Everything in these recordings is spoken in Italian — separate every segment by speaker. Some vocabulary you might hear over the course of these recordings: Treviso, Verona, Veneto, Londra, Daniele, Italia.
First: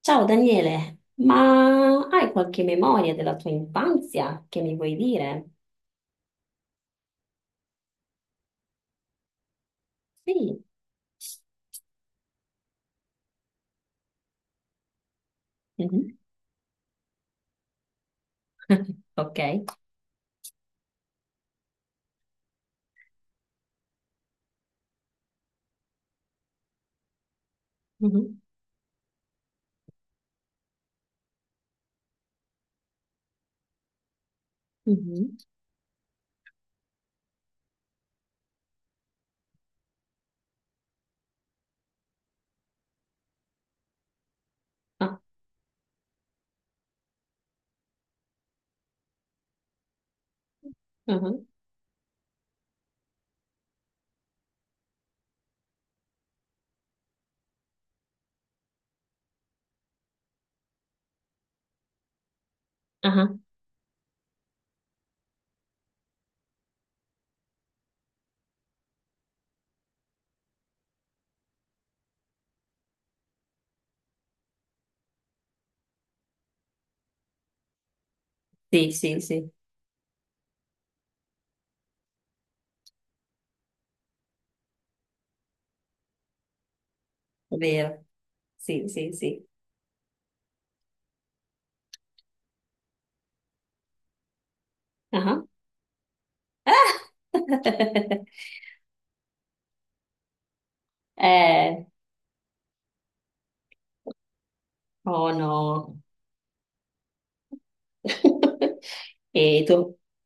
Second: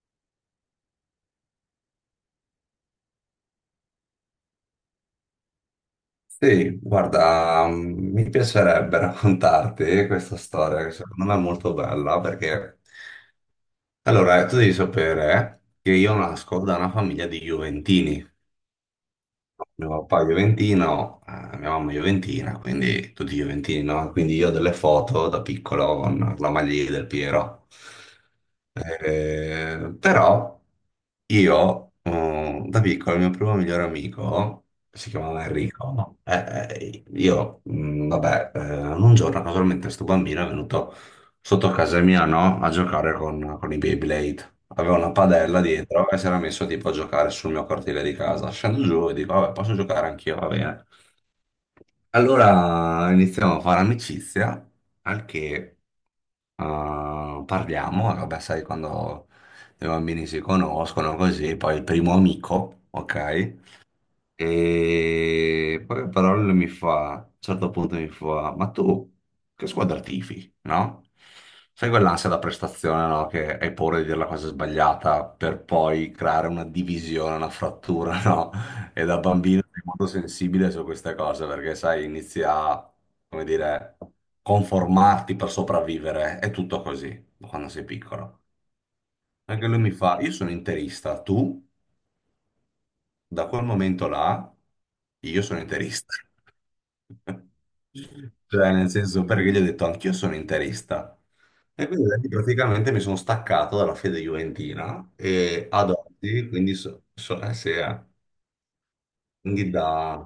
Speaker 1: Ciao Daniele, ma hai qualche memoria della tua infanzia che mi vuoi dire?
Speaker 2: Sì, guarda, mm, mi piacerebbe raccontarti questa
Speaker 1: Sì.
Speaker 2: storia che secondo me è molto bella perché, allora, tu devi sapere che io
Speaker 1: Mhm.
Speaker 2: nasco da una famiglia di Juventini.
Speaker 1: Ok.
Speaker 2: Mio papà è Juventino, mia mamma è Juventina, quindi tutti Juventini, no? Quindi io ho delle foto da piccolo con la maglia del Piero.
Speaker 1: Mhm.
Speaker 2: Però io, da piccolo, il mio primo migliore amico, si
Speaker 1: Mhm.
Speaker 2: chiamava Enrico, no? Io, vabbè, un giorno casualmente sto bambino è venuto sotto casa mia, no? A giocare con i Beyblade. Aveva una
Speaker 1: Ah,
Speaker 2: padella dietro e si era messo tipo a giocare sul mio cortile di casa. Scendo giù e dico, vabbè, posso giocare anch'io, va bene.
Speaker 1: ah,
Speaker 2: Allora iniziamo a fare amicizia, al che parliamo, e vabbè, sai, quando i bambini si conoscono così, poi il primo amico,
Speaker 1: ah.
Speaker 2: ok? E poi a parole mi fa, a un certo punto mi fa, ma tu che squadra tifi, no? Sai quell'ansia da prestazione, no? Che hai paura di dire la cosa sbagliata per poi creare una divisione, una frattura, no?
Speaker 1: Sì,
Speaker 2: E da
Speaker 1: sì, sì,
Speaker 2: bambino sei molto sensibile su queste cose perché, sai, inizi a, come dire, conformarti per sopravvivere. È tutto così
Speaker 1: è
Speaker 2: quando sei
Speaker 1: vero.
Speaker 2: piccolo.
Speaker 1: Sì, sì, sì.
Speaker 2: Anche lui mi fa, io sono interista, tu? Da quel momento là io
Speaker 1: Ah.
Speaker 2: sono interista. Cioè, nel senso, perché gli ho detto anch'io sono interista.
Speaker 1: Eh,
Speaker 2: E quindi da lì praticamente mi sono staccato dalla fede juventina
Speaker 1: oh
Speaker 2: e ad
Speaker 1: no.
Speaker 2: oggi, quindi, sì, eh.
Speaker 1: E
Speaker 2: Quindi
Speaker 1: tu?
Speaker 2: da...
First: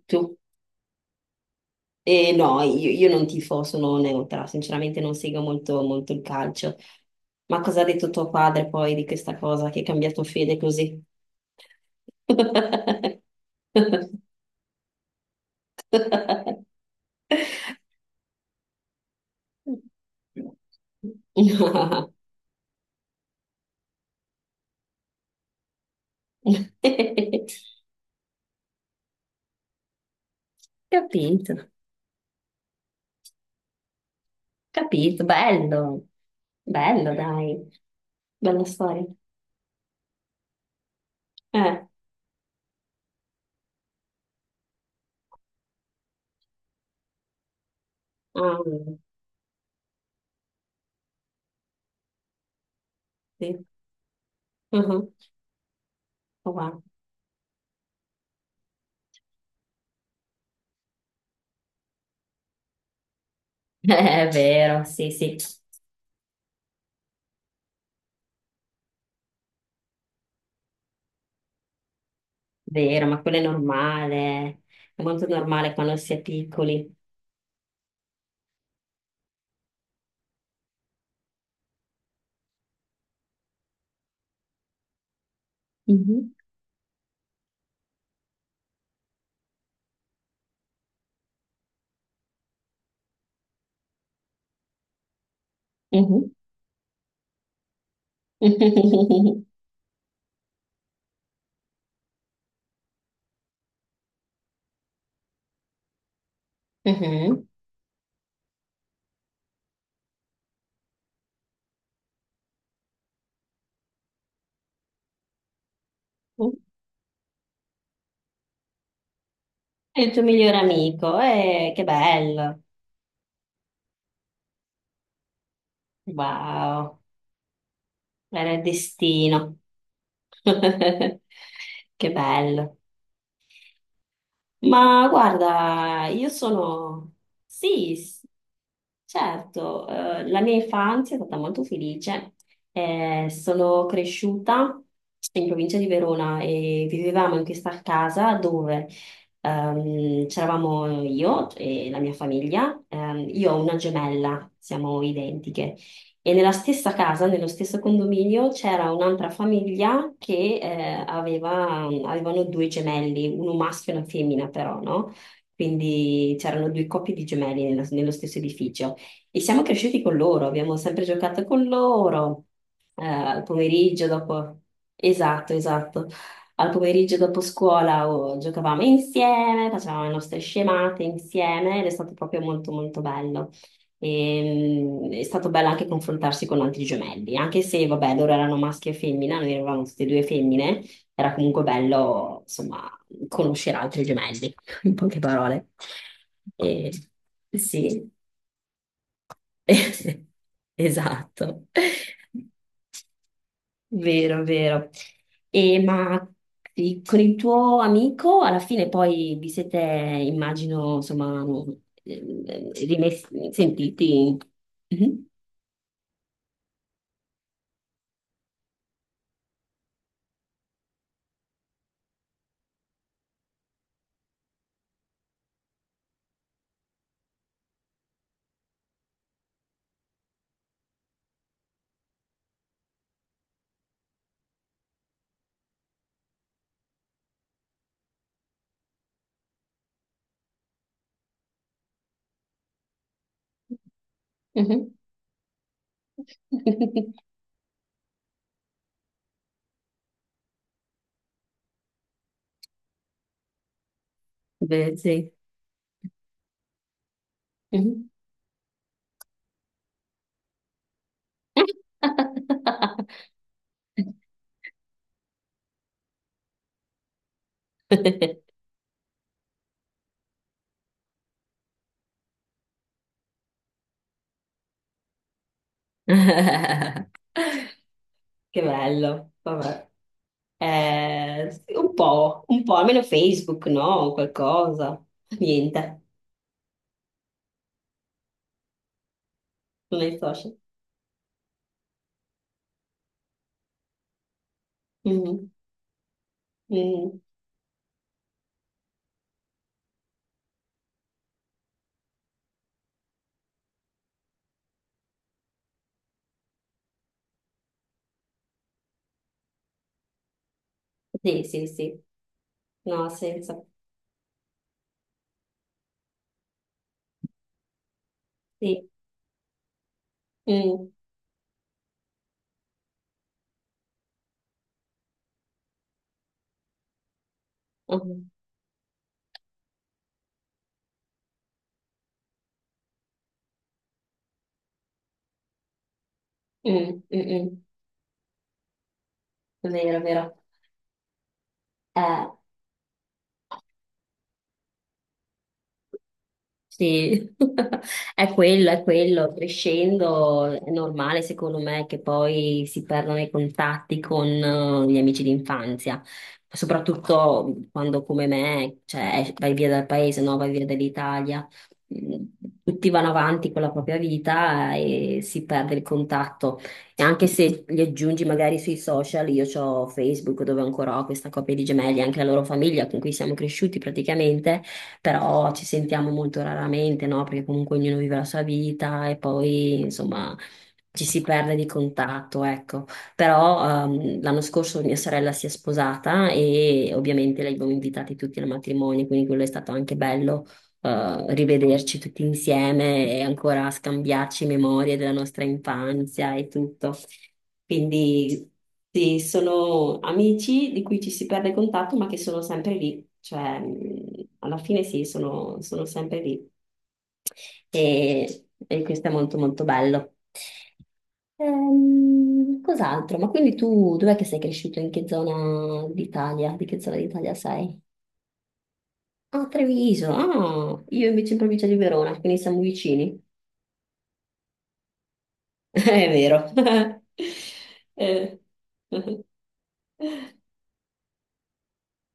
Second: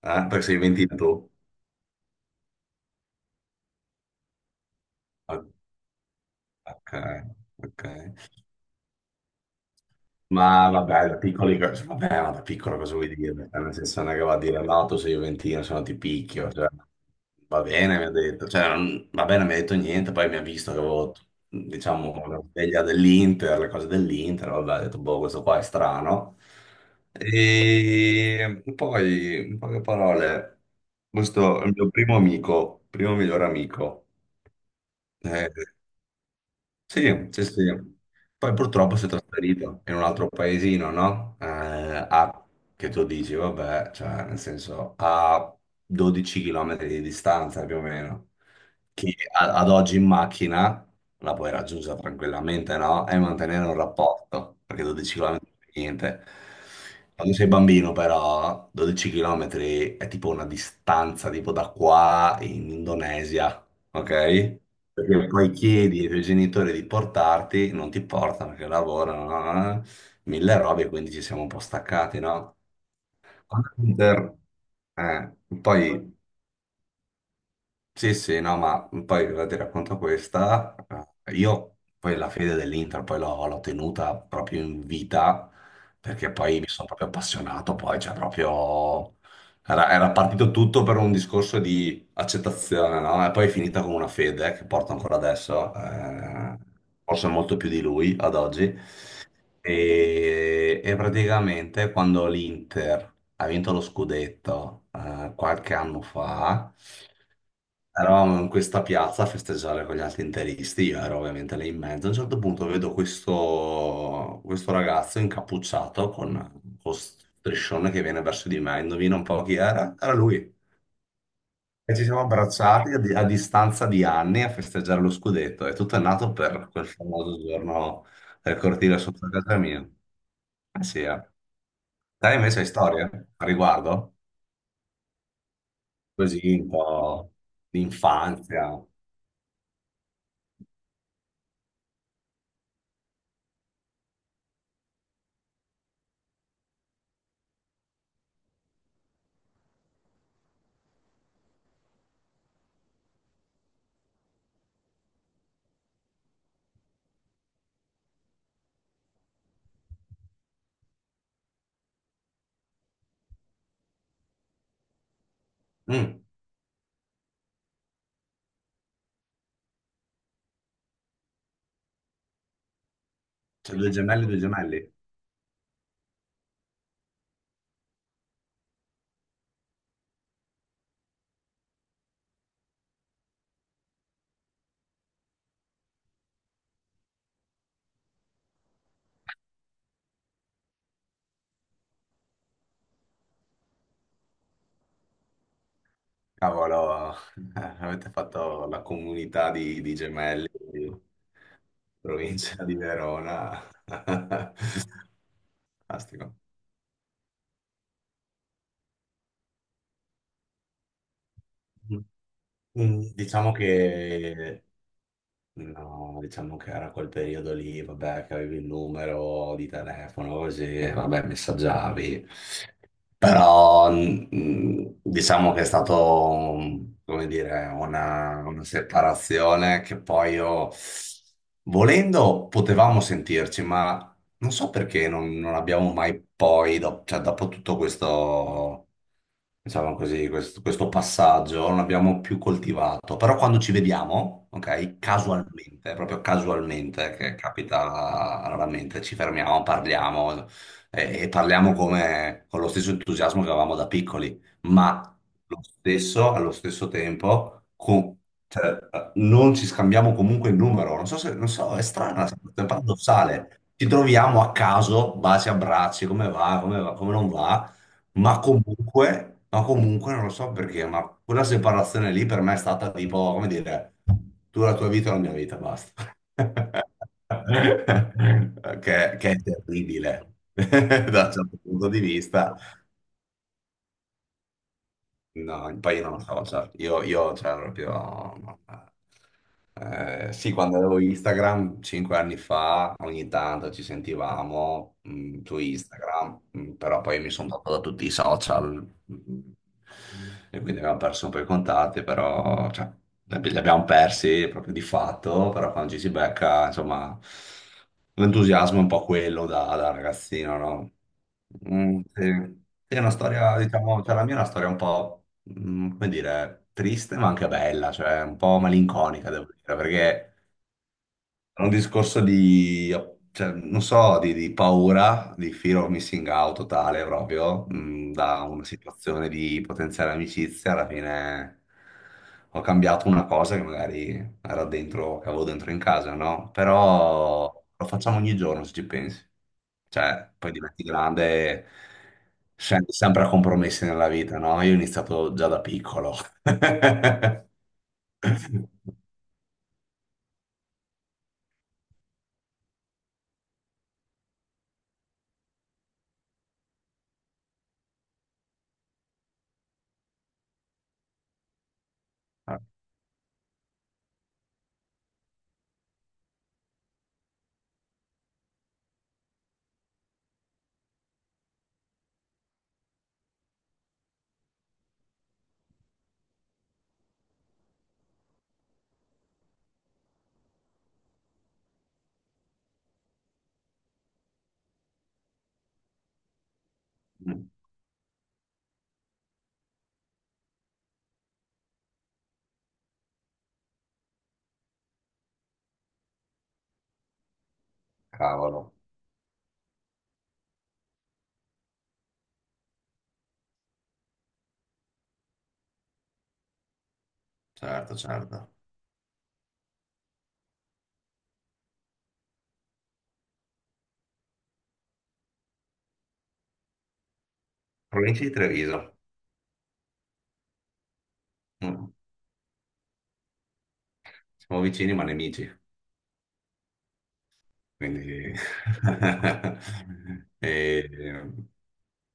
Speaker 1: Tu?
Speaker 2: perché sei juventino tu?
Speaker 1: No, io non tifo, sono neutra, sinceramente non
Speaker 2: Ah,
Speaker 1: seguo molto, molto il calcio.
Speaker 2: ok,
Speaker 1: Ma cosa
Speaker 2: ok.
Speaker 1: ha detto tuo padre poi di questa cosa che hai cambiato fede
Speaker 2: Ma
Speaker 1: così?
Speaker 2: vabbè, da piccoli, vabbè, ma da piccolo cosa vuoi
Speaker 1: Capito,
Speaker 2: dire? Cioè, nel senso non è che va a dire no, tu sei Juventino, se no ti picchio. Cioè, va bene, mi ha detto, cioè, va bene, mi ha detto niente, poi mi ha visto che avevo, diciamo, la sveglia dell'Inter, le cose dell'Inter, vabbè, ha detto, boh, questo qua è strano. E poi, in poche parole, questo è il mio primo amico, primo miglior amico.
Speaker 1: capito,
Speaker 2: Eh,
Speaker 1: bello, bello
Speaker 2: sì, sì,
Speaker 1: dai,
Speaker 2: sì. Poi
Speaker 1: bella
Speaker 2: purtroppo si
Speaker 1: storia.
Speaker 2: è trasferito in un altro paesino, no?
Speaker 1: Eh,
Speaker 2: A, che tu dici, vabbè, cioè, nel senso, a 12 km di distanza più o meno,
Speaker 1: ah,
Speaker 2: che ad oggi in macchina la puoi raggiungere tranquillamente, no? E
Speaker 1: sì.
Speaker 2: mantenere un rapporto, perché
Speaker 1: Mhm,
Speaker 2: 12 km non è niente.
Speaker 1: wow.
Speaker 2: Quando sei bambino, però, 12 km è tipo una distanza tipo da qua in Indonesia,
Speaker 1: È
Speaker 2: ok?
Speaker 1: vero, sì,
Speaker 2: Perché
Speaker 1: sì,
Speaker 2: poi chiedi ai tuoi genitori di portarti, non ti portano perché lavorano, mille robe, quindi ci siamo un po' staccati, no?
Speaker 1: vero, ma quello è
Speaker 2: Computer,
Speaker 1: normale, è molto
Speaker 2: eh,
Speaker 1: normale quando si
Speaker 2: poi
Speaker 1: è piccoli.
Speaker 2: sì, sì, no, ma poi ora ti racconto questa. Io poi la fede dell'Inter poi l'ho tenuta proprio in vita perché
Speaker 1: Mhm,
Speaker 2: poi mi sono proprio appassionato, poi cioè proprio... Era partito tutto per un discorso di accettazione, no? E poi è finita con una fede che porto ancora adesso,
Speaker 1: mhm.
Speaker 2: forse molto più di lui ad oggi. E praticamente quando l'Inter ha vinto lo scudetto qualche anno fa...
Speaker 1: Mhm.
Speaker 2: Eravamo in questa piazza a festeggiare con gli altri interisti, io ero ovviamente lì in mezzo. A un certo punto vedo questo ragazzo incappucciato con striscione che viene verso di me. Indovina un po' chi era?
Speaker 1: È il
Speaker 2: Era
Speaker 1: tuo migliore
Speaker 2: lui.
Speaker 1: amico, che
Speaker 2: E ci siamo
Speaker 1: bello,
Speaker 2: abbracciati a distanza di anni a festeggiare lo scudetto. E tutto è nato per quel
Speaker 1: wow,
Speaker 2: famoso giorno
Speaker 1: era
Speaker 2: del
Speaker 1: il
Speaker 2: cortile sotto casa
Speaker 1: destino.
Speaker 2: mia. Eh sì, eh.
Speaker 1: Che
Speaker 2: Te invece hai
Speaker 1: bello.
Speaker 2: storie a riguardo?
Speaker 1: Ma guarda, io
Speaker 2: Così un
Speaker 1: sono...
Speaker 2: po' di
Speaker 1: Sì, s-
Speaker 2: infanzia.
Speaker 1: certo, la mia infanzia è stata molto felice. Sono cresciuta in provincia di Verona e vivevamo in questa casa dove c'eravamo io e la mia famiglia. Io ho una gemella, siamo identiche. E nella stessa casa, nello stesso condominio, c'era un'altra famiglia che avevano due gemelli, uno maschio e una femmina però, no?
Speaker 2: Mm,
Speaker 1: Quindi c'erano due coppie di gemelli nello stesso edificio. E siamo cresciuti con loro, abbiamo sempre giocato con loro, al
Speaker 2: c'è due
Speaker 1: pomeriggio
Speaker 2: gemelli, due
Speaker 1: dopo...
Speaker 2: gemelli.
Speaker 1: Esatto, esatto. Al pomeriggio dopo scuola oh, giocavamo insieme, facevamo le nostre scemate insieme ed è stato proprio molto molto bello. E, è stato bello anche confrontarsi con altri gemelli, anche se, vabbè, loro erano maschi e femmina, noi eravamo tutte e due femmine, era comunque bello, insomma, conoscere altri gemelli, in poche parole. E,
Speaker 2: Cavolo, avete
Speaker 1: sì,
Speaker 2: fatto la comunità di gemelli, di
Speaker 1: esatto,
Speaker 2: provincia di Verona.
Speaker 1: vero, vero. E, ma
Speaker 2: Fantastico.
Speaker 1: sì, con il tuo amico, alla fine poi vi siete, immagino, insomma,
Speaker 2: Mm, diciamo
Speaker 1: sentiti.
Speaker 2: che
Speaker 1: Mhm.
Speaker 2: no, diciamo che era quel periodo lì, vabbè, che avevi il numero di telefono, così, vabbè, messaggiavi. Però, diciamo che è stato, come dire, una separazione che poi io, volendo, potevamo sentirci, ma non so perché non abbiamo mai poi, cioè, dopo tutto questo diciamo così, questo passaggio non l'abbiamo più coltivato, però quando ci vediamo,
Speaker 1: Mhm.
Speaker 2: ok, casualmente, proprio casualmente,
Speaker 1: Vedi?
Speaker 2: che capita raramente, ci fermiamo, parliamo e, parliamo come, con lo stesso entusiasmo che avevamo da piccoli, ma lo stesso, allo stesso tempo, cioè, non ci scambiamo comunque il numero, non so se, non so, è strana, è paradossale. Ci troviamo a caso, baci, abbracci, come va, come va, come non va. Ma comunque, non lo so perché, ma quella separazione lì per me è stata tipo, come dire, tu la tua vita, la mia vita, basta.
Speaker 1: Che
Speaker 2: Che
Speaker 1: bello,
Speaker 2: è
Speaker 1: vabbè.
Speaker 2: terribile da un certo
Speaker 1: Sì,
Speaker 2: punto di vista.
Speaker 1: un po', almeno Facebook, no? Qualcosa.
Speaker 2: No, poi
Speaker 1: Niente,
Speaker 2: io non lo so, cioè, io cioè, proprio... no.
Speaker 1: non è
Speaker 2: Sì,
Speaker 1: social.
Speaker 2: quando avevo Instagram, 5 anni fa, ogni tanto ci sentivamo mm,
Speaker 1: Mhm,
Speaker 2: su Instagram. Mm, però
Speaker 1: mhm.
Speaker 2: poi mi sono tolto da tutti i social mm, e quindi abbiamo perso un po' i contatti, però cioè, li abbiamo persi proprio di fatto, però quando ci si becca, insomma, l'entusiasmo è un po' quello da, da ragazzino, no?
Speaker 1: Sì, sì,
Speaker 2: Mm,
Speaker 1: sì.
Speaker 2: sì. Sì, è
Speaker 1: No, ha
Speaker 2: una storia,
Speaker 1: senso.
Speaker 2: diciamo, cioè la mia è una storia un po', come dire, triste ma anche bella, cioè un po'
Speaker 1: Sì.
Speaker 2: malinconica, devo dire, perché...
Speaker 1: Mm,
Speaker 2: È un discorso di, cioè, non so, di paura, di fear of missing out totale proprio,
Speaker 1: mm,
Speaker 2: da una situazione di potenziale amicizia, alla fine ho cambiato una cosa che magari era dentro, che avevo dentro in casa, no?
Speaker 1: mm, mm, mm.
Speaker 2: Però lo facciamo ogni giorno se ci pensi.
Speaker 1: Vero,
Speaker 2: Cioè,
Speaker 1: vero.
Speaker 2: poi diventi grande e
Speaker 1: Eh,
Speaker 2: scendi sempre a compromessi nella vita, no? Io ho iniziato già da piccolo.
Speaker 1: Sì, è quello, è quello. Crescendo è normale, secondo me, che poi si perdano i contatti con gli amici d'infanzia, soprattutto quando come me, cioè, vai via dal paese, no? Vai via dall'Italia. Mm,
Speaker 2: Ah,
Speaker 1: tutti vanno avanti con la propria vita e si perde il contatto. E anche se li aggiungi magari sui social, io ho Facebook dove ancora ho questa coppia di gemelli, anche la loro famiglia con cui siamo cresciuti praticamente però ci sentiamo molto raramente, no? Perché comunque ognuno vive la sua vita e poi, insomma, ci si perde di contatto, ecco. Però l'anno scorso mia sorella si è sposata e ovviamente
Speaker 2: mm,
Speaker 1: li abbiamo invitati tutti al matrimonio, quindi quello è stato anche bello rivederci tutti insieme e ancora scambiarci memorie della nostra infanzia e tutto. Quindi
Speaker 2: cavolo,
Speaker 1: sì, sono amici di cui ci si perde contatto, ma che sono sempre lì. Cioè, alla fine sì, sono, sono sempre lì.
Speaker 2: certo, certo.
Speaker 1: E questo è molto molto bello. Cos'altro? Ma quindi tu dov'è che sei cresciuto? In che zona d'Italia? Di che zona d'Italia sei?
Speaker 2: Provincia di Treviso.
Speaker 1: Ah, Treviso, ah, io invece in provincia di
Speaker 2: Mm.
Speaker 1: Verona, quindi siamo vicini.
Speaker 2: Siamo vicini ma nemici.
Speaker 1: È vero.
Speaker 2: Quindi...
Speaker 1: Eh. Mm,
Speaker 2: e-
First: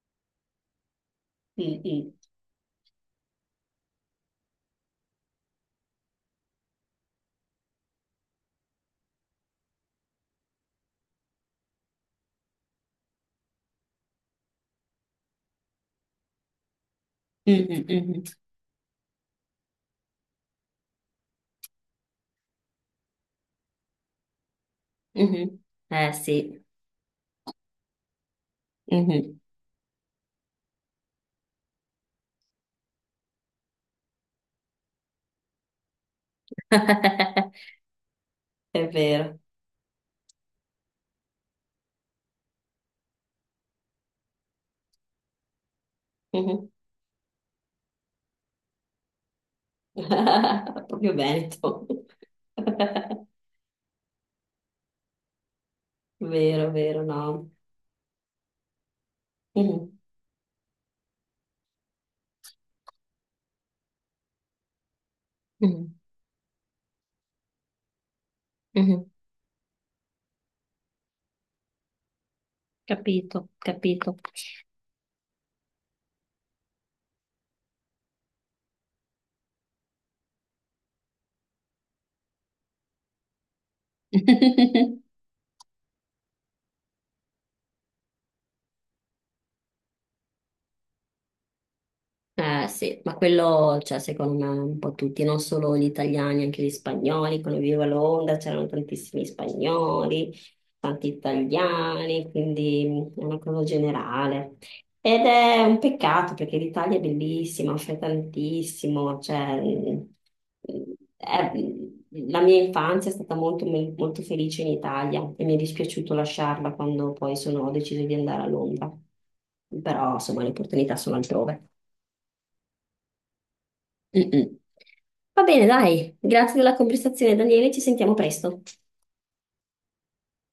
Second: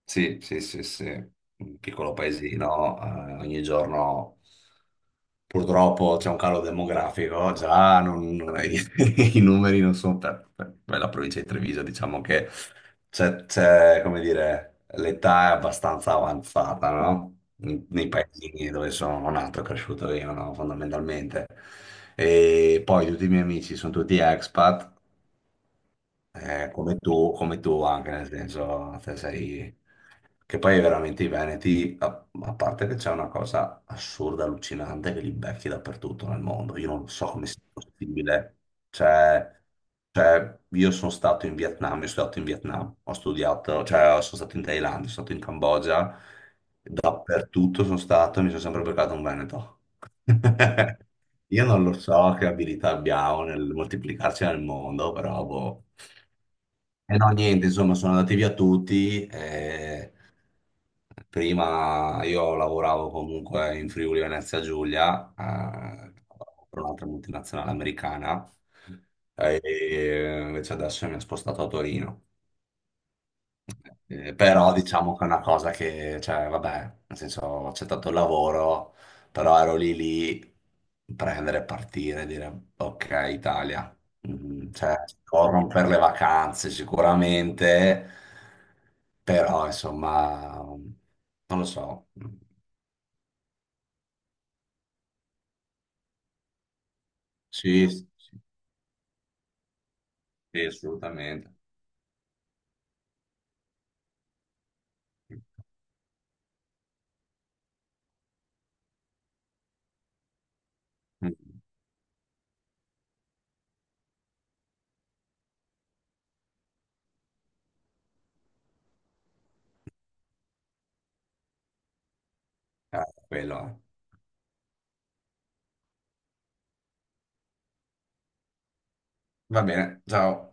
Speaker 2: sì, sì, sì, sì. Un
Speaker 1: mm.
Speaker 2: piccolo paesino, ogni giorno purtroppo c'è un calo demografico, già i numeri non sono per, per la provincia di Treviso, diciamo che c'è, come dire, l'età è abbastanza avanzata, no?
Speaker 1: Mm, mm,
Speaker 2: Nei
Speaker 1: mm,
Speaker 2: paesini dove sono nato e cresciuto io, no? Fondamentalmente. E poi tutti i miei amici sono tutti expat
Speaker 1: mhm. Eh sì,
Speaker 2: come tu anche, nel senso, te
Speaker 1: mhm.
Speaker 2: sei... Che poi veramente i Veneti, a, a parte che c'è una cosa assurda, allucinante, che li becchi dappertutto nel mondo. Io non so come sia possibile.
Speaker 1: È vero.
Speaker 2: Cioè, cioè, io sono stato in Vietnam, ho studiato, cioè, sono stato in Thailandia, sono stato in Cambogia,
Speaker 1: Mhm.
Speaker 2: dappertutto sono stato e mi sono sempre beccato un Veneto.
Speaker 1: Proprio
Speaker 2: Io non
Speaker 1: Veneto.
Speaker 2: lo so che abilità abbiamo nel moltiplicarci nel mondo, però boh.
Speaker 1: Vero, vero,
Speaker 2: E no,
Speaker 1: no.
Speaker 2: niente, insomma, sono andati via tutti.
Speaker 1: Mhm.
Speaker 2: Eh, prima io lavoravo comunque in Friuli Venezia Giulia,
Speaker 1: Mhm.
Speaker 2: per un'altra multinazionale americana,
Speaker 1: Mhm.
Speaker 2: e invece adesso mi ha spostato a Torino.
Speaker 1: Capito, capito.
Speaker 2: Però diciamo che è una cosa che, cioè, vabbè, nel senso, ho accettato il lavoro, però ero lì lì, prendere, partire, dire, ok, Italia, cioè, corrono per le vacanze sicuramente, però, insomma, non lo so.
Speaker 1: Eh sì, ma quello, cioè, secondo me, un po' tutti, non solo gli italiani, anche gli spagnoli. Quando vivevo a
Speaker 2: Sì, sì,
Speaker 1: Londra c'erano tantissimi spagnoli,
Speaker 2: sì,
Speaker 1: tanti
Speaker 2: assolutamente.
Speaker 1: italiani, quindi è una cosa generale. Ed è un peccato perché l'Italia è bellissima, offre tantissimo, cioè, è-
Speaker 2: Mm,
Speaker 1: la mia infanzia è stata molto, molto felice in Italia e mi è dispiaciuto lasciarla quando poi ho deciso di andare a Londra. Però, insomma, le opportunità sono altrove.
Speaker 2: quello. È.
Speaker 1: Mm, mm. Va bene, dai, grazie della conversazione, Daniele, ci sentiamo presto.
Speaker 2: Va bene, ciao.